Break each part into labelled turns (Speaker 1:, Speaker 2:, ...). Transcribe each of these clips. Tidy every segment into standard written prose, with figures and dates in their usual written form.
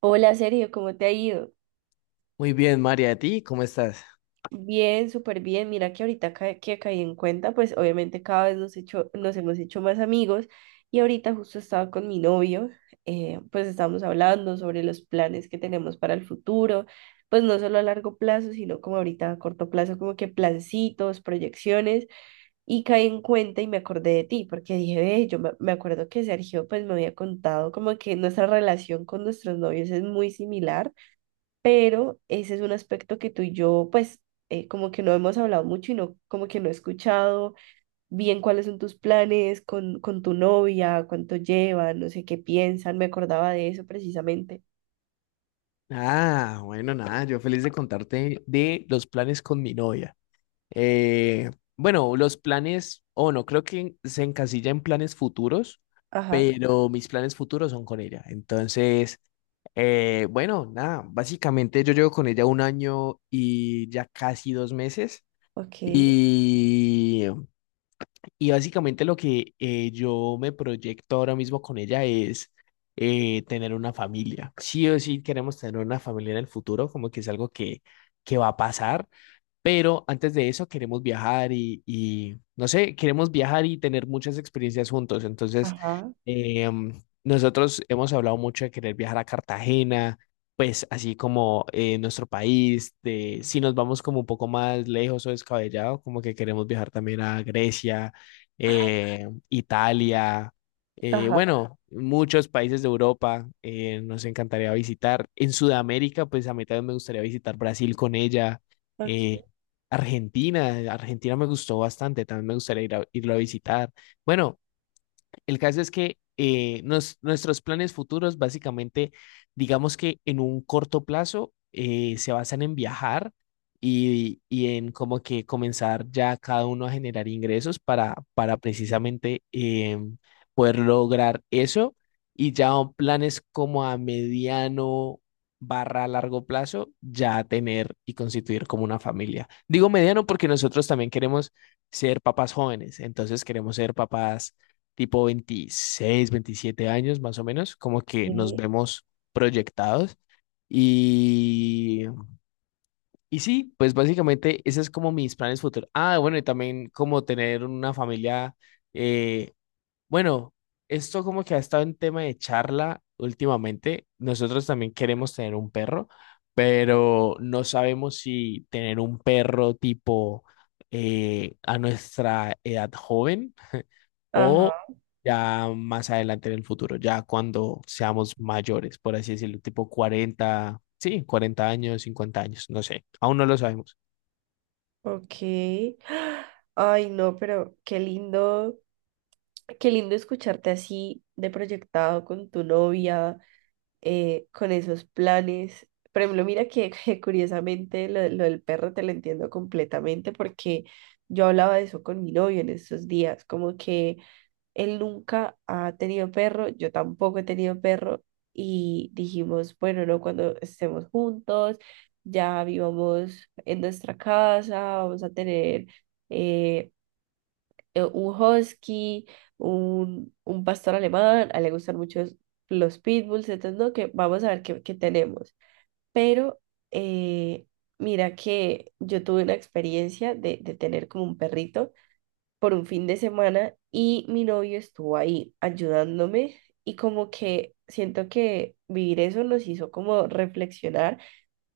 Speaker 1: Hola Sergio, ¿cómo te ha ido?
Speaker 2: Muy bien, María, ¿a ti cómo estás?
Speaker 1: Bien, súper bien. Mira que que caí en cuenta, pues obviamente cada vez nos hemos hecho más amigos y ahorita justo estaba con mi novio, pues estábamos hablando sobre los planes que tenemos para el futuro, pues no solo a largo plazo, sino como ahorita a corto plazo, como que plancitos, proyecciones. Y caí en cuenta y me acordé de ti, porque dije, ve, me acuerdo que Sergio pues me había contado como que nuestra relación con nuestros novios es muy similar. Pero ese es un aspecto que tú y yo, pues, como que no hemos hablado mucho y no, como que no he escuchado bien cuáles son tus planes con tu novia, cuánto llevan, no sé qué piensan, me acordaba de eso precisamente.
Speaker 2: Ah, bueno, nada, yo feliz de contarte de los planes con mi novia. Eh, bueno, los planes, o no, creo que se encasilla en planes futuros,
Speaker 1: Ajá,
Speaker 2: pero mis planes futuros son con ella. Entonces, bueno, nada, básicamente yo llevo con ella un año y ya casi 2 meses.
Speaker 1: ok,
Speaker 2: Y Y básicamente lo que yo me proyecto ahora mismo con ella es tener una familia. Sí o sí queremos tener una familia en el futuro, como que es algo que va a pasar. Pero antes de eso queremos viajar no sé, queremos viajar y tener muchas experiencias juntos. Entonces,
Speaker 1: ajá,
Speaker 2: em, nosotros hemos hablado mucho de querer viajar a Cartagena, pues así como nuestro país, de, si nos vamos como un poco más lejos o descabellado, como que queremos viajar también a Grecia, Italia,
Speaker 1: ajá,
Speaker 2: bueno, muchos países de Europa nos encantaría visitar. En Sudamérica, pues a mí también me gustaría visitar Brasil con ella, eh,
Speaker 1: ok,
Speaker 2: Argentina, Argentina me gustó bastante, también me gustaría ir irlo a visitar. Bueno, el caso es que nuestros planes futuros, básicamente, digamos que en un corto plazo, se basan en viajar y en como que comenzar ya cada uno a generar ingresos para precisamente, em, poder lograr eso. Y ya planes como a mediano barra largo plazo, ya tener y constituir como una familia. Digo mediano porque nosotros también queremos ser papás jóvenes, entonces queremos ser papás tipo 26, 27 años más o menos, como que nos
Speaker 1: ok,
Speaker 2: vemos proyectados. Y, y sí, pues básicamente ese es como mis planes futuros. Ah, bueno, y también como tener una familia, eh, bueno, esto como que ha estado en tema de charla últimamente. Nosotros también queremos tener un perro, pero no sabemos si tener un perro tipo, a nuestra edad joven, o
Speaker 1: ajá,
Speaker 2: ya más adelante en el futuro, ya cuando seamos mayores, por así decirlo, tipo 40, sí, 40 años, 50 años, no sé, aún no lo sabemos.
Speaker 1: ok. Ay, no, pero qué lindo escucharte así de proyectado con tu novia con esos planes. Por ejemplo, mira que, que curiosamente lo del perro te lo entiendo completamente porque yo hablaba de eso con mi novio en estos días, como que él nunca ha tenido perro, yo tampoco he tenido perro y dijimos, bueno, no, cuando estemos juntos, ya vivamos en nuestra casa, vamos a tener eh, un husky, un pastor alemán, a él le gustan mucho los pitbulls, entonces no, que vamos a ver qué, qué tenemos. Pero eh, mira que yo tuve una experiencia de tener como un perrito por un fin de semana y mi novio estuvo ahí ayudándome y como que siento que vivir eso nos hizo como reflexionar,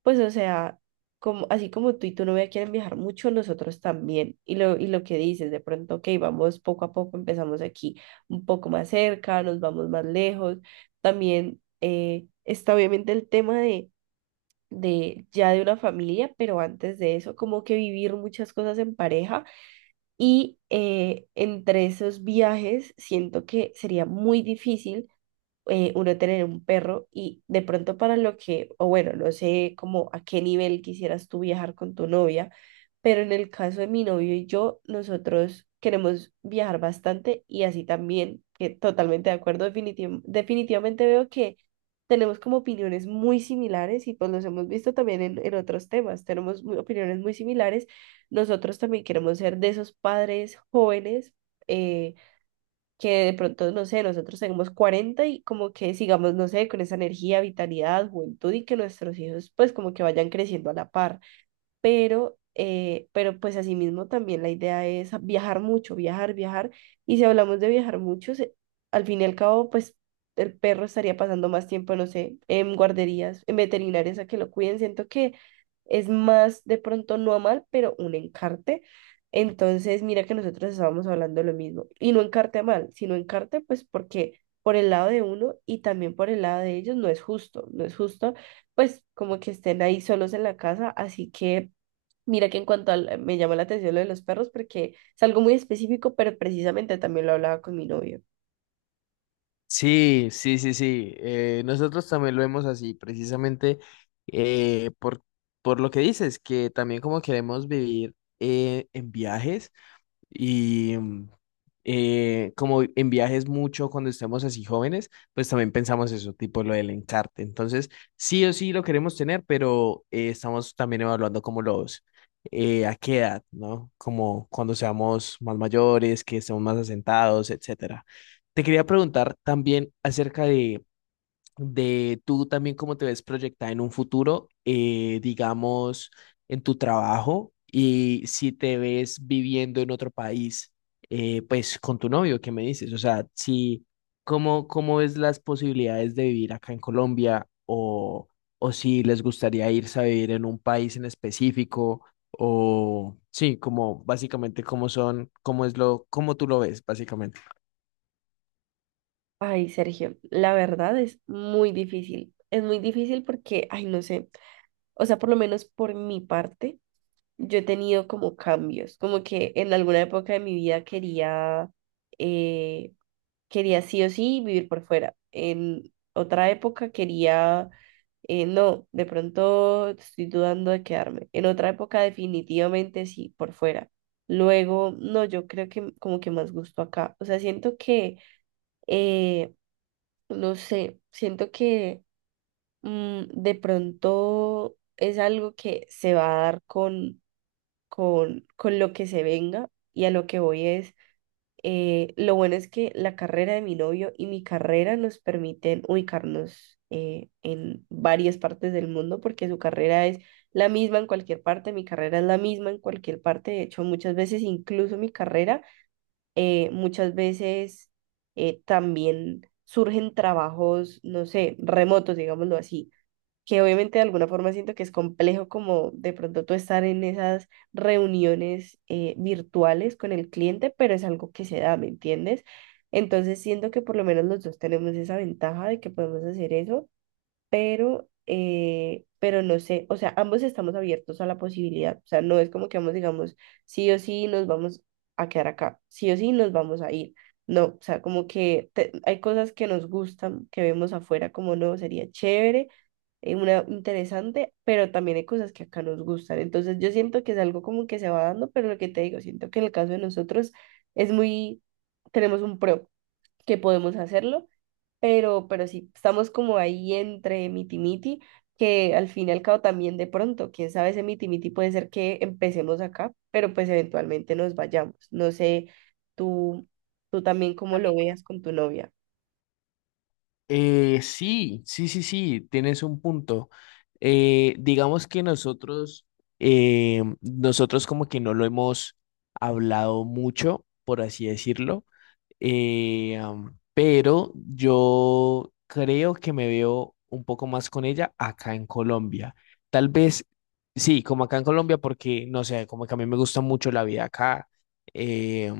Speaker 1: pues o sea, como, así como tú y tu novia quieren viajar mucho, nosotros también. Y lo que dices, de pronto, ok, vamos poco a poco, empezamos aquí un poco más cerca, nos vamos más lejos. También está obviamente el tema de ya de una familia, pero antes de eso, como que vivir muchas cosas en pareja. Y entre esos viajes, siento que sería muy difícil uno tener un perro y de pronto para lo que, o bueno, no sé como a qué nivel quisieras tú viajar con tu novia, pero en el caso de mi novio y yo, nosotros queremos viajar bastante y así también, que totalmente de acuerdo, definitivamente veo que tenemos como opiniones muy similares y pues los hemos visto también en otros temas, tenemos opiniones muy similares, nosotros también queremos ser de esos padres jóvenes. eh, que de pronto, no sé, nosotros tenemos 40 y como que sigamos, no sé, con esa energía, vitalidad, juventud y que nuestros hijos pues como que vayan creciendo a la par, pero pues asimismo también la idea es viajar mucho, viajar, viajar, y si hablamos de viajar mucho, al fin y al cabo, pues el perro estaría pasando más tiempo, no sé, en guarderías, en veterinarias a que lo cuiden, siento que es más de pronto no a mal, pero un encarte. Entonces, mira que nosotros estábamos hablando lo mismo, y no encarte a mal, sino encarte pues porque por el lado de uno y también por el lado de ellos no es justo, no es justo, pues como que estén ahí solos en la casa, así que mira que en cuanto al, me llamó la atención lo de los perros porque es algo muy específico, pero precisamente también lo hablaba con mi novio.
Speaker 2: Sí, sí, sí, sí. Nosotros también lo vemos así, precisamente, eh, por, por lo que dices, que también como queremos vivir en viajes. Y como en viajes mucho cuando estemos así jóvenes, pues también pensamos eso, tipo lo del encarte. Entonces, sí o sí lo queremos tener, pero estamos también evaluando como los, a qué edad, ¿no? Como cuando seamos más mayores, que estemos más asentados, etcétera. Te quería preguntar también acerca de tú también cómo te ves proyectada en un futuro, digamos, en tu trabajo y si te ves viviendo en otro país, pues con tu novio, ¿qué me dices? O sea, si, ¿cómo ves las posibilidades de vivir acá en Colombia, o si les gustaría irse a vivir en un país en específico? O sí, como básicamente cómo son, cómo es lo, cómo tú lo ves, básicamente.
Speaker 1: Ay, Sergio, la verdad es muy difícil. Es muy difícil porque, ay, no sé, o sea, por lo menos por mi parte, yo he tenido como cambios, como que en alguna época de mi vida quería, eh, quería sí o sí vivir por fuera. En otra época quería, no, de pronto estoy dudando de quedarme. En otra época definitivamente sí, por fuera. Luego, no, yo creo que como que más gusto acá. O sea, siento que, eh, no sé, siento que de pronto es algo que se va a dar con, con lo que se venga, y a lo que voy es lo bueno es que la carrera de mi novio y mi carrera nos permiten ubicarnos en varias partes del mundo porque su carrera es la misma en cualquier parte, mi carrera es la misma en cualquier parte. De hecho, muchas veces, incluso mi carrera, muchas veces también surgen trabajos, no sé, remotos, digámoslo así, que obviamente de alguna forma siento que es complejo como de pronto tú estar en esas reuniones virtuales con el cliente, pero es algo que se da, ¿me entiendes? Entonces siento que por lo menos los dos tenemos esa ventaja de que podemos hacer eso, pero no sé, o sea, ambos estamos abiertos a la posibilidad, o sea, no es como que ambos digamos, sí o sí nos vamos a quedar acá, sí o sí nos vamos a ir, no, o sea, como que hay cosas que nos gustan, que vemos afuera como no, sería chévere, una interesante, pero también hay cosas que acá nos gustan, entonces yo siento que es algo como que se va dando, pero lo que te digo, siento que en el caso de nosotros es muy, tenemos un pro, que podemos hacerlo, pero sí, estamos como ahí entre miti-miti, que al fin y al cabo también de pronto, quién sabe, ese miti-miti puede ser que empecemos acá, pero pues eventualmente nos vayamos. No sé, tú, tú también cómo lo veas con tu novia.
Speaker 2: Sí, sí, sí, sí, tienes un punto. Digamos que nosotros como que no lo hemos hablado mucho, por así decirlo. Pero yo creo que me veo un poco más con ella acá en Colombia. Tal vez, sí, como acá en Colombia, porque no sé, como que a mí me gusta mucho la vida acá. eh,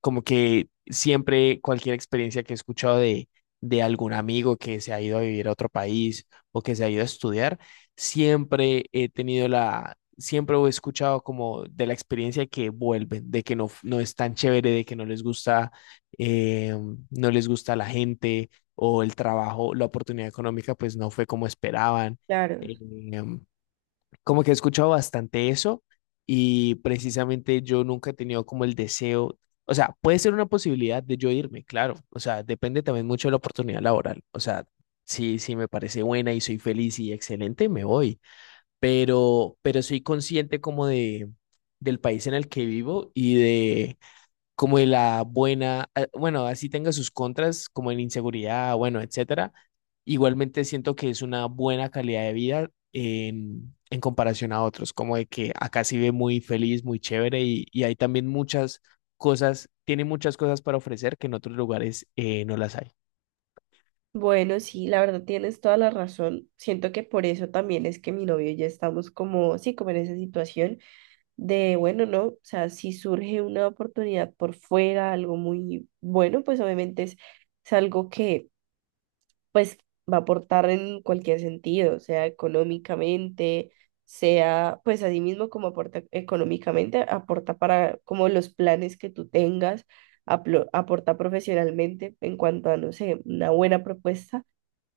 Speaker 2: Como que siempre cualquier experiencia que he escuchado de algún amigo que se ha ido a vivir a otro país o que se ha ido a estudiar, siempre he tenido siempre he escuchado como de la experiencia que vuelven, de que no, no es tan chévere, de que no les gusta, eh, no les gusta la gente o el trabajo, la oportunidad económica pues no fue como esperaban.
Speaker 1: Claro.
Speaker 2: Eh, Como que he escuchado bastante eso y precisamente yo nunca he tenido como el deseo, o sea, puede ser una posibilidad de yo irme, claro, o sea, depende también mucho de la oportunidad laboral, o sea, si, si me parece buena y soy feliz y excelente, me voy, pero soy consciente como de, del país en el que vivo y de como de la buena, bueno, así tenga sus contras, como en inseguridad, bueno, etcétera. Igualmente siento que es una buena calidad de vida en comparación a otros, como de que acá se vive muy feliz, muy chévere y hay también muchas cosas, tiene muchas cosas para ofrecer que en otros lugares no las hay.
Speaker 1: Bueno, sí, la verdad tienes toda la razón. Siento que por eso también es que mi novio y yo estamos como, sí, como en esa situación de, bueno, no, o sea, si surge una oportunidad por fuera, algo muy bueno, pues obviamente es algo que pues va a aportar en cualquier sentido, sea económicamente, sea, pues así mismo como aporta económicamente, aporta para como los planes que tú tengas, aporta profesionalmente en cuanto a, no sé, una buena propuesta,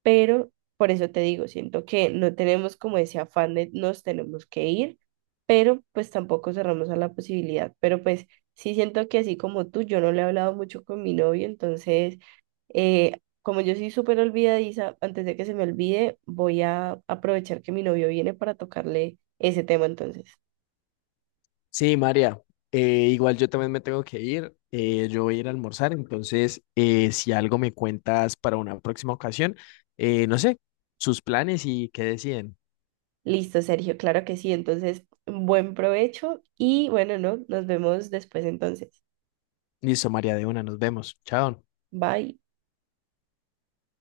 Speaker 1: pero por eso te digo, siento que no tenemos como ese afán de nos tenemos que ir, pero pues tampoco cerramos a la posibilidad, pero pues sí siento que así como tú, yo no le he hablado mucho con mi novio, entonces, como yo soy súper olvidadiza, antes de que se me olvide, voy a aprovechar que mi novio viene para tocarle ese tema entonces.
Speaker 2: Sí, María, igual yo también me tengo que ir, yo voy a ir a almorzar, entonces, si algo me cuentas para una próxima ocasión, no sé, sus planes y qué deciden.
Speaker 1: Listo, Sergio, claro que sí, entonces, buen provecho y bueno, no, nos vemos después entonces.
Speaker 2: Listo, María de una, nos vemos. Chao.
Speaker 1: Bye.